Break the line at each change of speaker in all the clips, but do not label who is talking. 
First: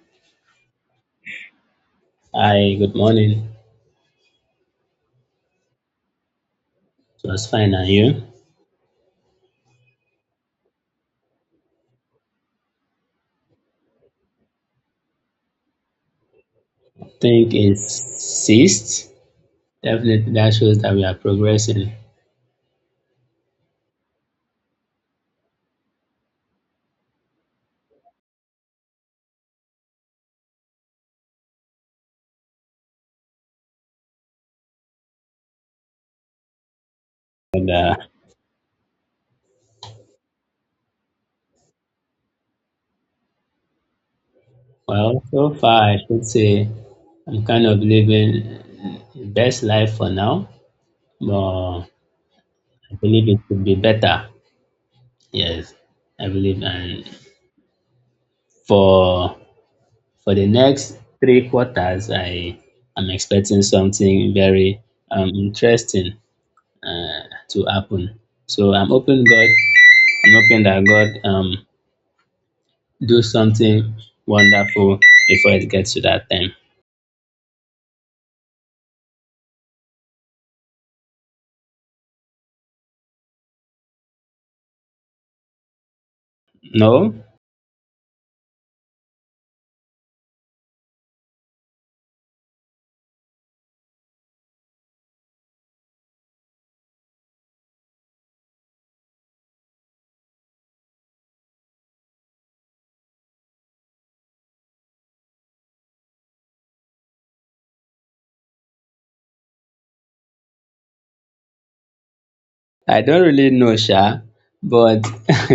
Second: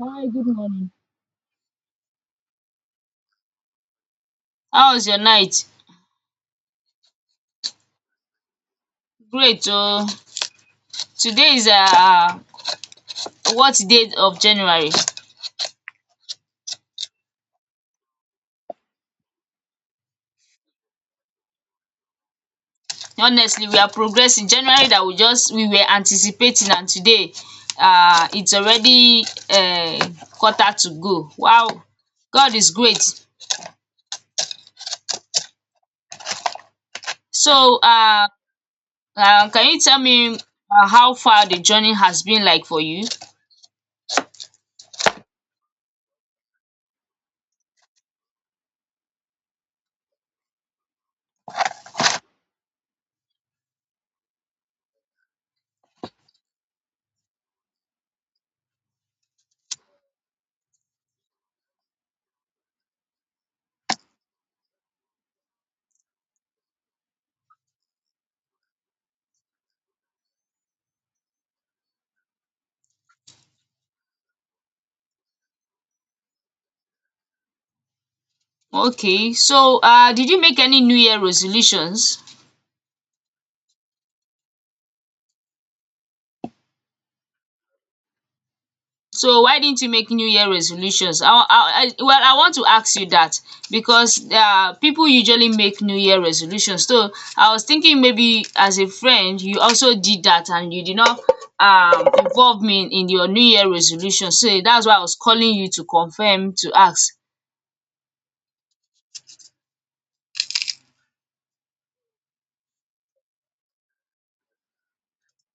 Hi, good morning.
Hi, good morning.
How was your night?
It was fine, and you?
Great oh. Today is what date of January?
Think it's ceased. Definitely, that shows that we are progressing.
Honestly, we are progressing. January that we just we were anticipating and today it's already quarter to go. Wow! God is great.
And
So uh, um can you tell me how far the journey has been like for you?
well, so far, I should say I'm kind of living the best life for now, but I believe it could be better. Yes, I believe, and for for the next three quarters, I am expecting something very interesting uh, to happen. So I'm hoping that God do something wonderful before it gets to that time.
Okay, so did you make any New Year resolutions?
No,
So why didn't you make New Year resolutions? Well, I want to ask you that because people usually make New Year resolutions. So I was thinking maybe as a friend, you also did that and you did not involve me in your New Year resolution. So that's why I was calling you to confirm to ask.
I don't really know, Sha, but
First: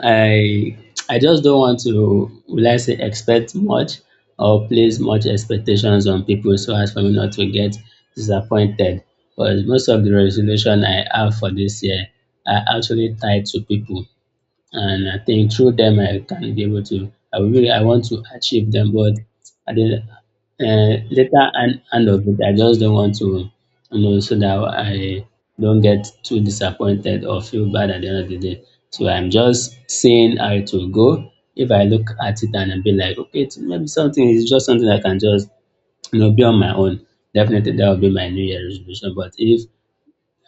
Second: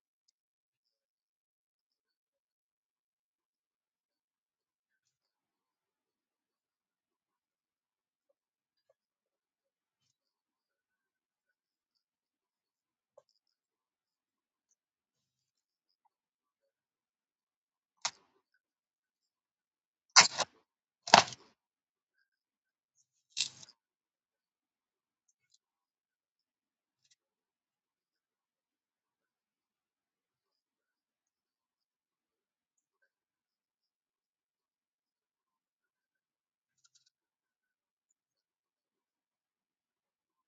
I I just don't want to, will I say, expect much or place much expectations on people so as for me not to get disappointed. Because most of the resolution I have for this year are actually tied to people. And I think through them I can be able to, I will really, I want to achieve them, but at the end of it, I just don't want to, so that I don't get too disappointed or feel bad at the end of the day. So I'm just seeing how it will go. If I look at it and I be like, okay, it's maybe something, is just something I can just, be on my own. Definitely that will be my New Year resolution. But if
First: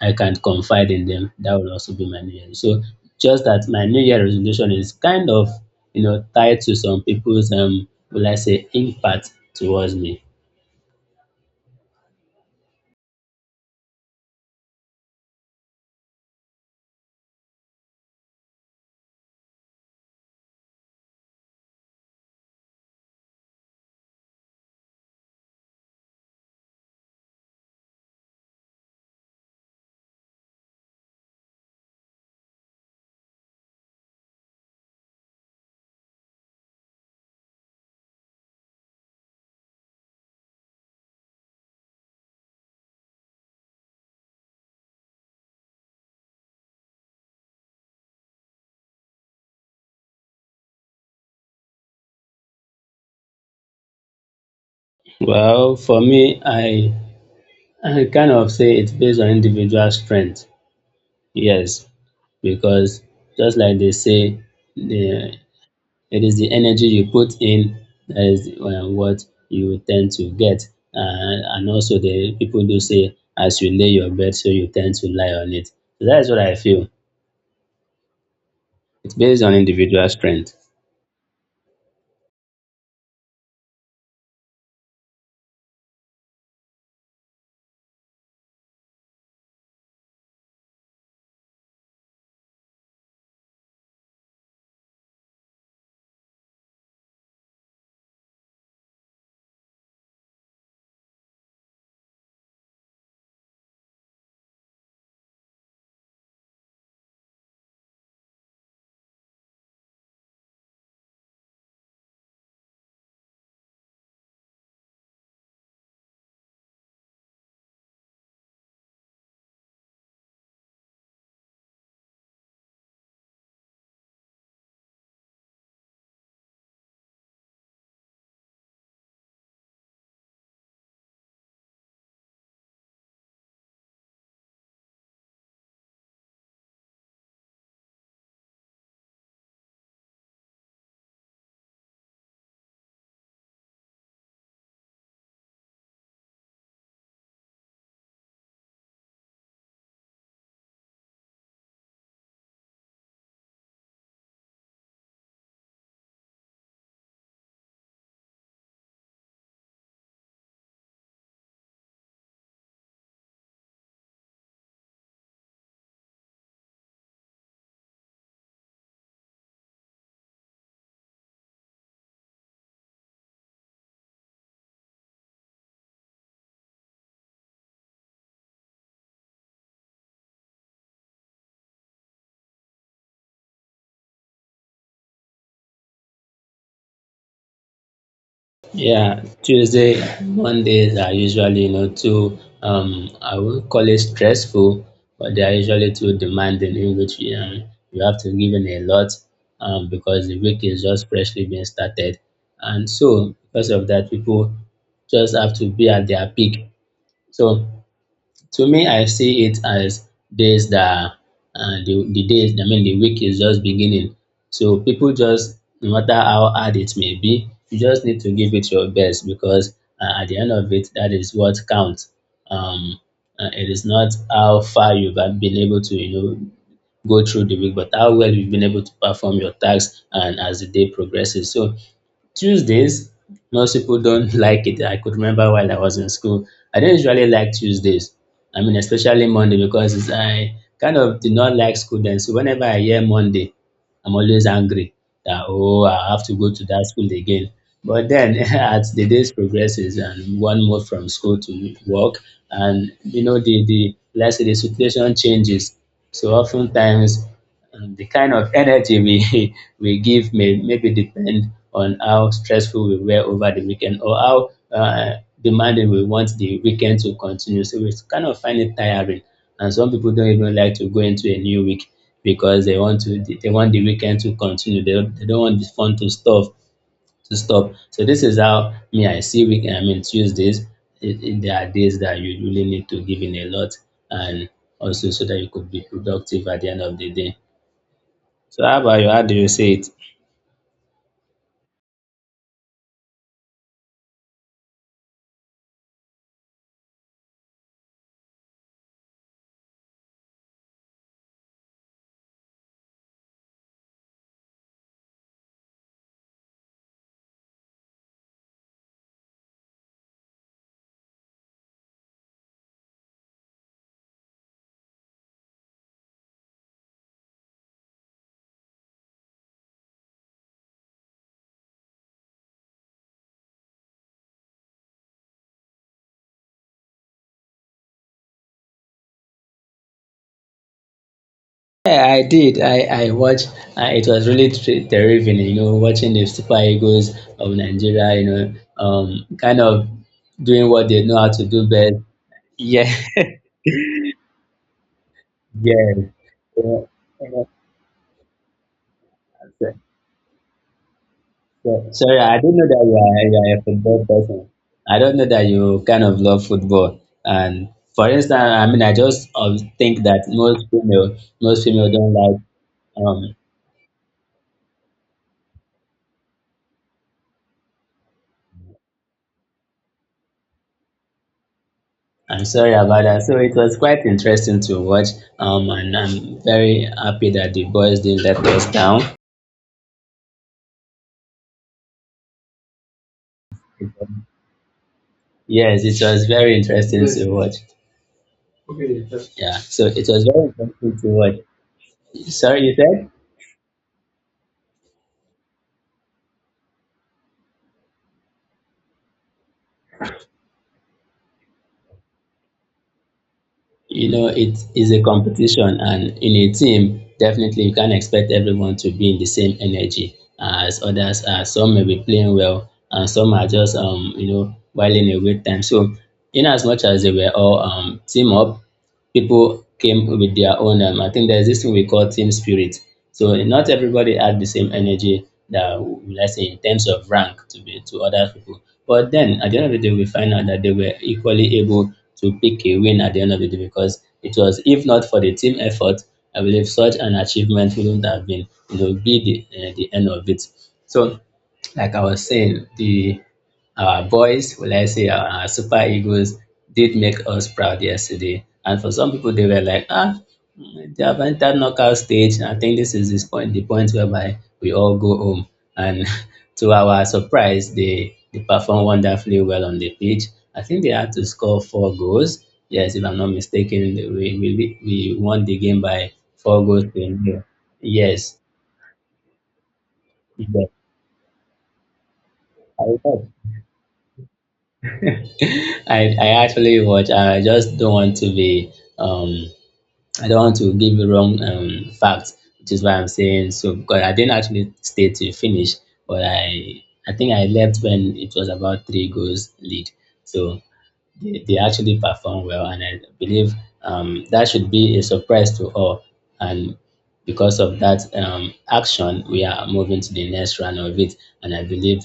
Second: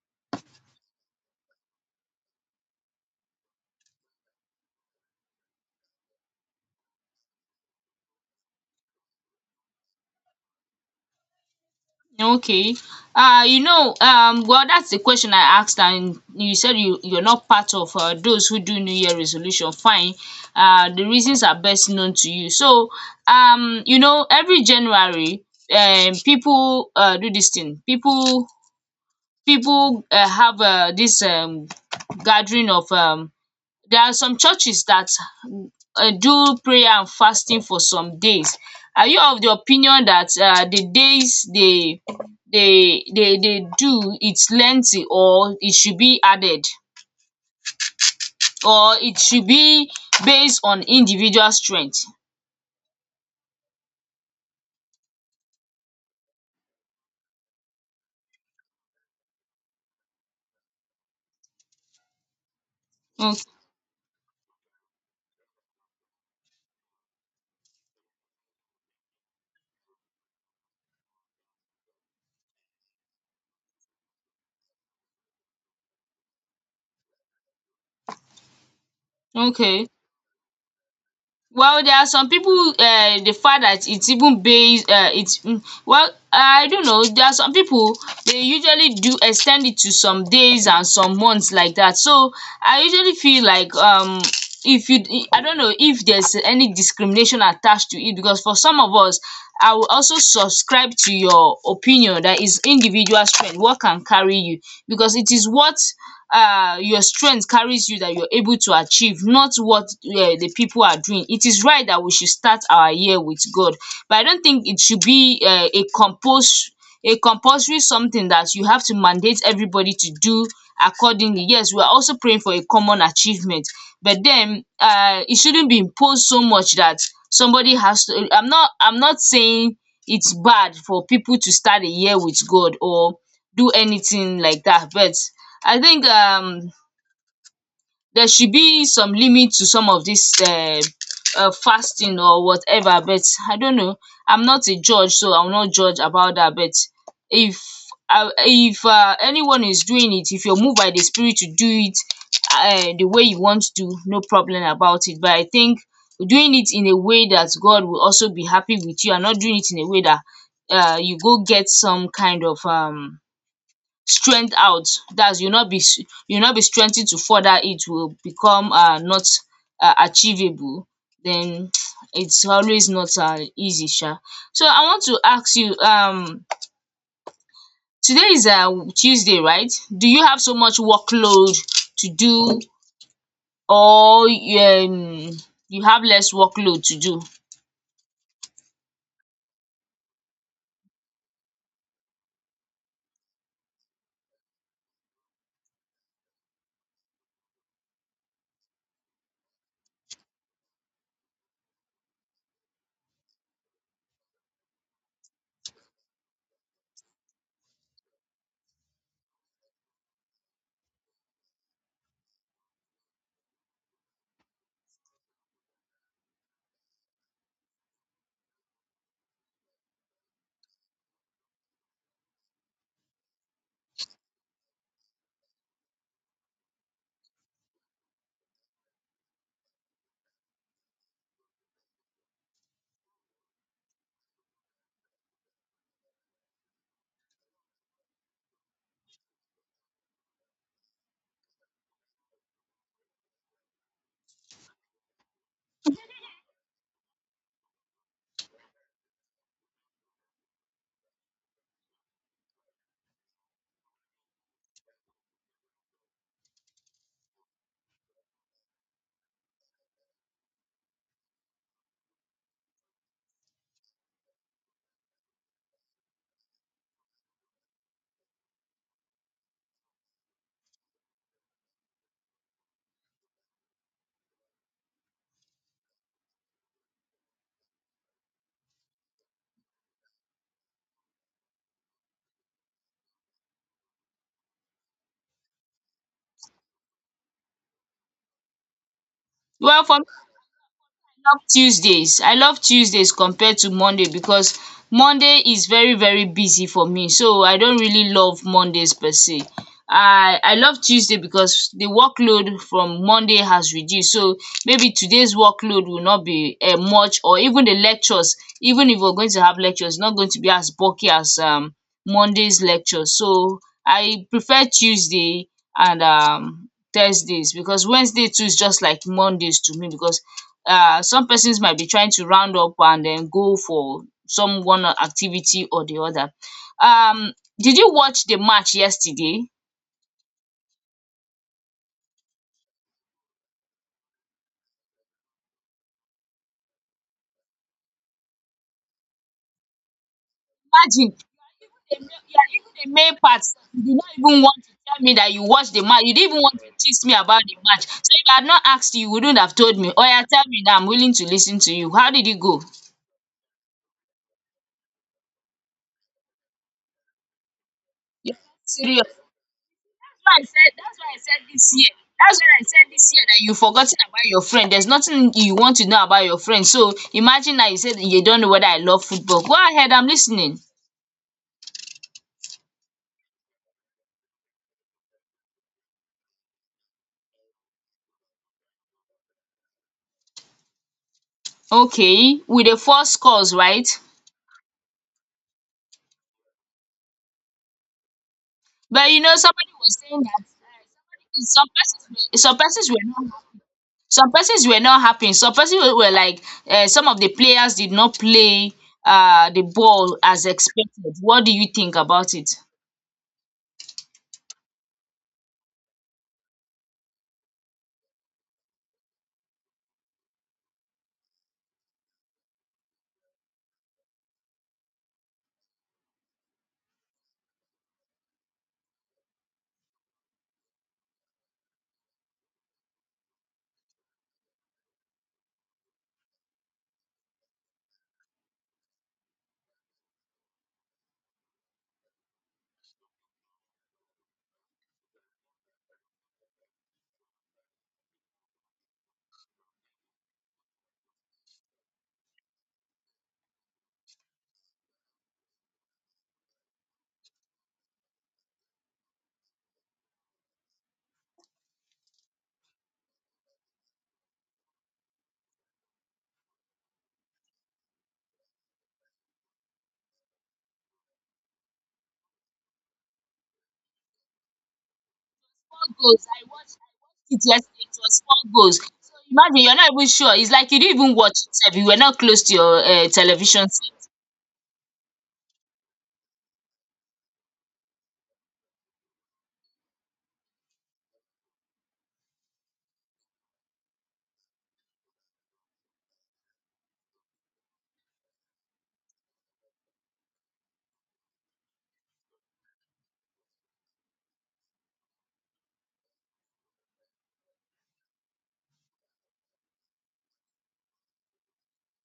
I can confide in them. That will also be my New Year. So just that my New Year resolution is kind of, tied to some people's, will I say, impact towards me.
Okay. You know, well, that's the question I asked, and you said you're not part of those who do New Year resolution. Fine. The reasons are best known to you. So, you know, every January, people do this thing. People have this gathering of there are some churches that do prayer and fasting for some days. Are you of the opinion that the days they do is lengthy or it should be added or it should be based on individual strength?
Well, for me, I kind of say it's based on individual strength. Yes, because just like they say, the it is the energy you put in that is, what you tend to get. And also the people do say, as you lay your bed so you tend to lie on it. So that is what I feel. It's based on
Okay.
individual strength.
Well, there are some people the fact that it's even based it's well I don't know, there are some people they usually do extend it to some days and some months like that. So I usually feel like if you, I don't know if there's any discrimination attached to it, because for some of us I will also subscribe to your opinion that is individual strength what can carry you, because it is what your strength carries you that you're able to achieve, not what the people are doing. It is right that we should start our year with God, but I don't think it should be a compose a compulsory something that you have to mandate everybody to do accordingly. Yes, we are also praying for a common achievement, but then it shouldn't be imposed so much that somebody has to, I'm not saying it's bad for people to start a year with God or do anything like that, but I think there should be some limit to some of this fasting or whatever, but I don't know. I'm not a judge, so I will not judge about that. But if anyone is doing it, if you're moved by the spirit to do it the way you want to, no problem about it. But I think doing it in a way that God will also be happy with you, and not doing it in a way that you go get some kind of strength out. That's you not be You not be strengthen to further it, will become not achievable. Then it's always not easy. So I want to ask you, today is Tuesday, right? Do you have so much workload to do, or you, you have less workload to do?
Yeah, Tuesday, Mondays are usually, you know, too, I won't call it stressful, but they are usually too demanding, in which you, you have to give in a lot, because the week is just freshly being started. And so, because of that, people just have to be at their peak. So, to me, I see it as days that, the days, I mean, the week is just beginning. So people just, no matter how hard it may be, you just need to give it your best because, at the end of it, that is what counts. Um, it is not how far you've been able to, you know, go through the week, but how well you've been able to perform your tasks and as the day progresses. So Tuesdays, most people don't like it. I could remember while I was in school, I didn't usually like Tuesdays. I mean, especially Monday because it's, I kind of did not like school then. So whenever I hear Monday, I'm always angry that, oh, I have to go to that school again. But then, as the days progresses and one move from school to work, and you know the, let's say, the situation changes. So oftentimes, the kind of energy we we give may, maybe depend on how stressful we were over the weekend or how, demanding we want the weekend to continue. So we kind of find it tiring, and some people don't even like to go into a new week because they want the weekend to continue. They don't want the fun to stop to stop. So this is how me I see week. I mean Tuesdays. There are days that you really need to give in a lot, and also so that you could be productive at the end of the day. So how about you? How do you see
Well,
it?
for love Tuesdays. I love Tuesdays compared to Monday, because Monday is very very busy for me. So I don't really love Mondays per se. I love Tuesday because the workload from Monday has reduced. So maybe today's workload will not be much, or even the lectures, even if we're going to have lectures, not going to be as bulky as Monday's lectures. So I prefer Tuesday and Thursdays, because Wednesday too is just like Mondays to me, because some persons might be trying to round up and then go for some one activity or the other. Um did you watch the match yesterday?
Yeah, I did. I watched. It was really terrific, you know, watching the Super Eagles of Nigeria, you know, kind of doing what they
Imagine,
know how to do best.
even the male, yeah, even
Yeah,
the male part, you did not even want to tell me that you watched
yeah,
the match.
yeah.
You didn't even want to
So-
gist me about
so-
the match. So if I had not asked you, you wouldn't have told me. Oh, Oya tell me now, I'm willing to listen to you. How
Sorry,
did it
I don't
go?
know that you are a football person. I don't know that you kind of love football. And for instance,
You
I mean, I
serious?
just, think that
Why I said That's why I said
most
this
female
year.
don't like,
That's when I said this year
um
that you've forgotten about your friend. There's nothing you want to know about your friend. So imagine that you said you don't know whether I love football. Go ahead, I'm listening.
I'm sorry about that. So it was quite interesting to watch, and I'm very happy that the boys didn't let us down.
Okay, with the four scores, right?
Yes, it was very interesting to watch.
But you know,
Yeah,
somebody
so
was
it
saying
was
that
very interesting to watch.
some persons were,
Sorry, you said?
some persons were not happy. Some persons were like some of the players did not play the ball as expected. What do you think about it?
You know, it is a competition, and in a team, definitely you can't expect everyone to be in the same energy as others are. Some may be playing well, and some are just, you know, whiling away time. So, in as much as they were all, team up, people came with their own, I think there's this thing we call team spirit, so not everybody had the same energy that, let's say, in terms of rank to be to other people, but then at the end of the day we find out that they were equally able to pick a win at the end of the day, because it was, if not for the team effort, I believe such an achievement wouldn't have been, you know, be the end of it. So like I was saying, the our boys, will I say, our super egos did make us proud yesterday. And for some people, they were like, ah, mm, they have entered knockout stage. I think this is this point, the point whereby we all go home. And to our surprise, they performed wonderfully well on the pitch. I think they had to score four goals. Yes, if I'm not mistaken, we won the game
Four
by
goals. I
four
watched
goals to
it
nil.
yesterday. It was
Yes.
four goals. So imagine you're not even sure. It's
yes.
like you didn't even watch it sef. You were not close to your television set.
I actually watch. I just don't want to be, um I don't want to give you wrong, facts, which is why I'm saying so because I didn't actually stay to finish, but I think I left when it was about three goals lead. So they actually perform well, and I believe, that should be a surprise to all, and because of that, action, we are moving to the next round of it, and I believe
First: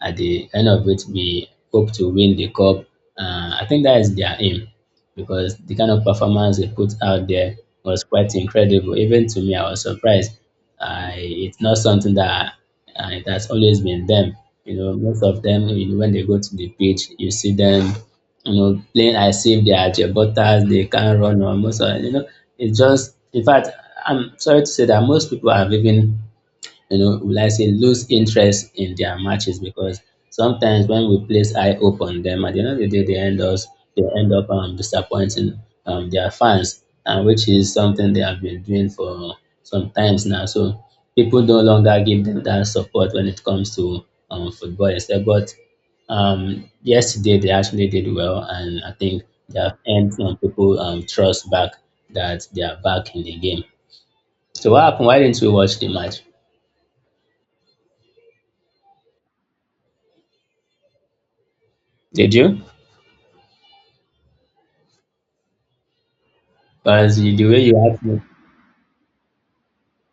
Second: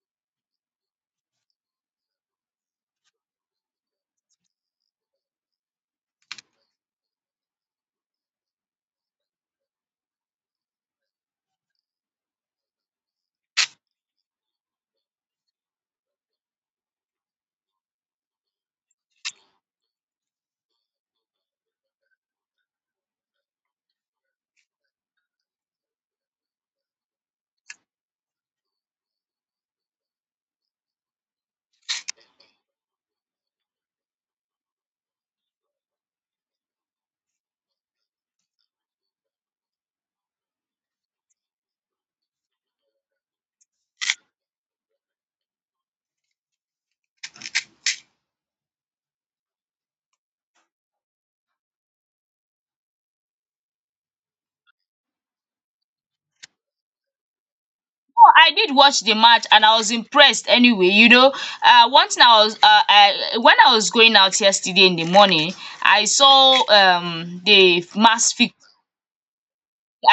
at the end of it we hope to win the cup. Uh, I think that is their aim, because the kind of performance they put out there was quite incredible. Even to me, I was surprised. I It's not something that, it has always been them. You know, most of them, you know, when they go to the pitch you see them, you know, playing, I save the Ajebutas, they can't run, or most of, you know, it's just, in fact, I'm sorry to say that most people have even, you know, will I say, lose interest in their matches, because sometimes when we place high hope on them, at the end of the day, they end up, disappointing, their fans, and which is something they have been doing for some times now. So people no longer give them that support when it comes to, football instead. But, yesterday they actually did well, and I think they have earned some people, trust back, that they are back in the game. So what happened? Why didn't we watch the match?
So I did watch the match and I was impressed anyway, you know. One thing
Did
I was
you?
when I was going out yesterday in the morning, I saw
But as the
the
way you asked me,
mass fixture,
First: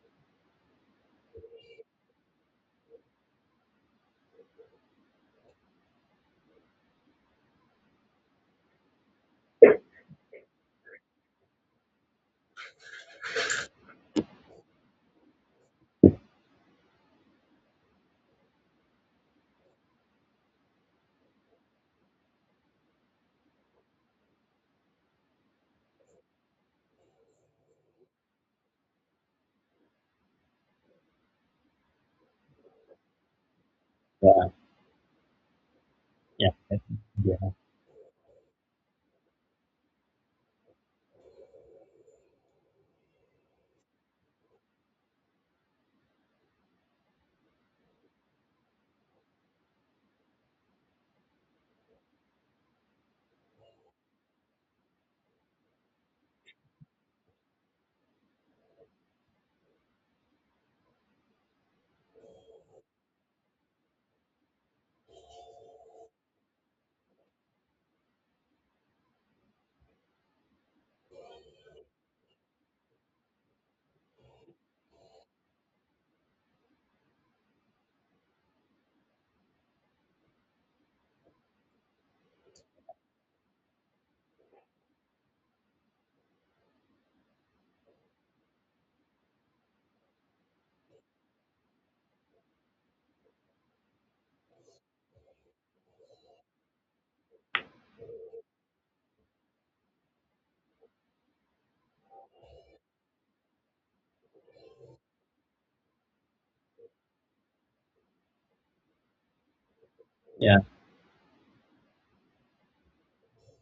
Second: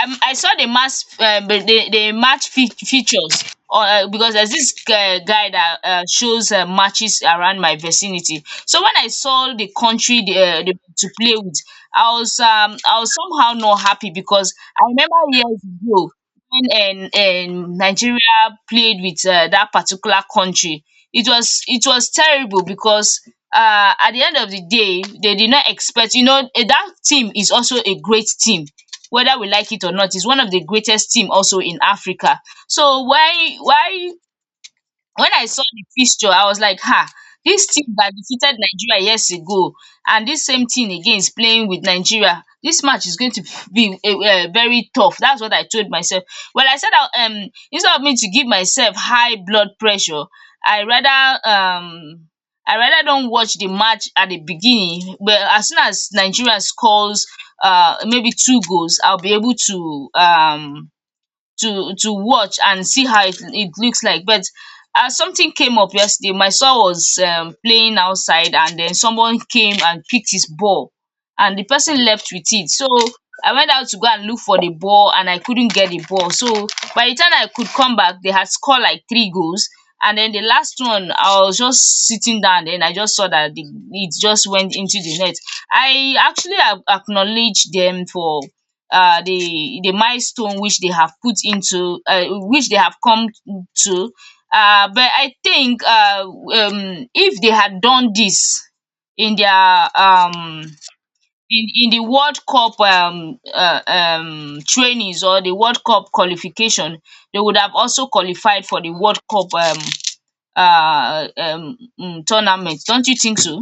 I saw the mass the match fea features, because there's this guy that shows matches around my vicinity. So when I saw the country, the to play with, I was somehow not happy, because I remember years ago when Nigeria played with that particular country. It was terrible, because at the end of the day they did not expect, you know, that team is also a great team, whether we like it or not, is one of the greatest team also in Africa. So why
yeah,
when I saw the fixture, I
yeah,
was like, "Ha!
yeah,
This team that defeated Nigeria years ago, and this same team again is playing with Nigeria. This match is going to be a very tough." That's what I told myself. Well, I said that instead of me to give myself high blood pressure, I rather um I rather don't watch the match at the beginning. But as soon as Nigeria scores maybe two goals, I'll be able to to watch and see how it looks like. But something came up yesterday, my son was playing outside, and then someone came and picked his ball, and the person left with it. So I went out to go and look for the ball, and I couldn't get the ball. So by the time I could come back, they had scored like three goals, and then the last one, I was just sitting down and I just saw that it just went into the net. I actually acknowledged them for the milestone which they have put into, which they have come to. But I think if they had done this in their um, in the World Cup trainings, or the World Cup qualification, they would have also qualified for the World Cup
yeah,
tournament. Don't you think so?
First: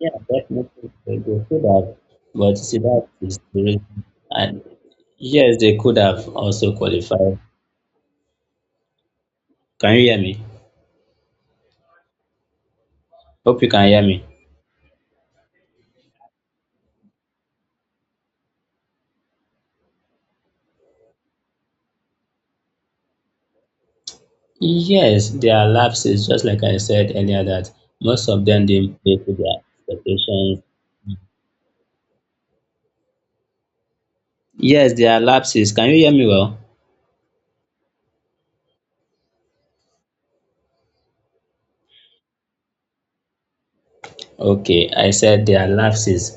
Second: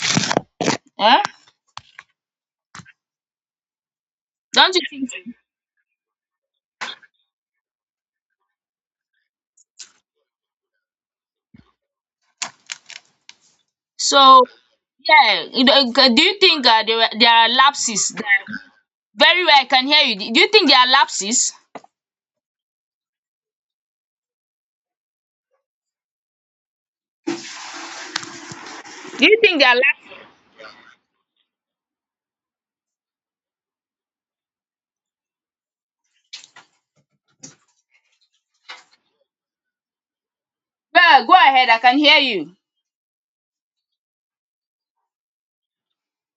yeah, definitely
Eh?
they could have. But you see, that is the reason. And
Don't you think so?
yes, they could have also qualified. Can you hear me? Hope you can hear me.
So, yeah, you know, do you think there are lapses there? Very well, I can hear you. Do you think there are lapses?
Yes, there are lapses, just like I said earlier, that most of them didn't play
Do
to
you think
their
there are lapses?
expectations. Yes, there are lapses. Can you hear me well?
Well, go ahead, I can hear you.
Okay, I said there are lapses.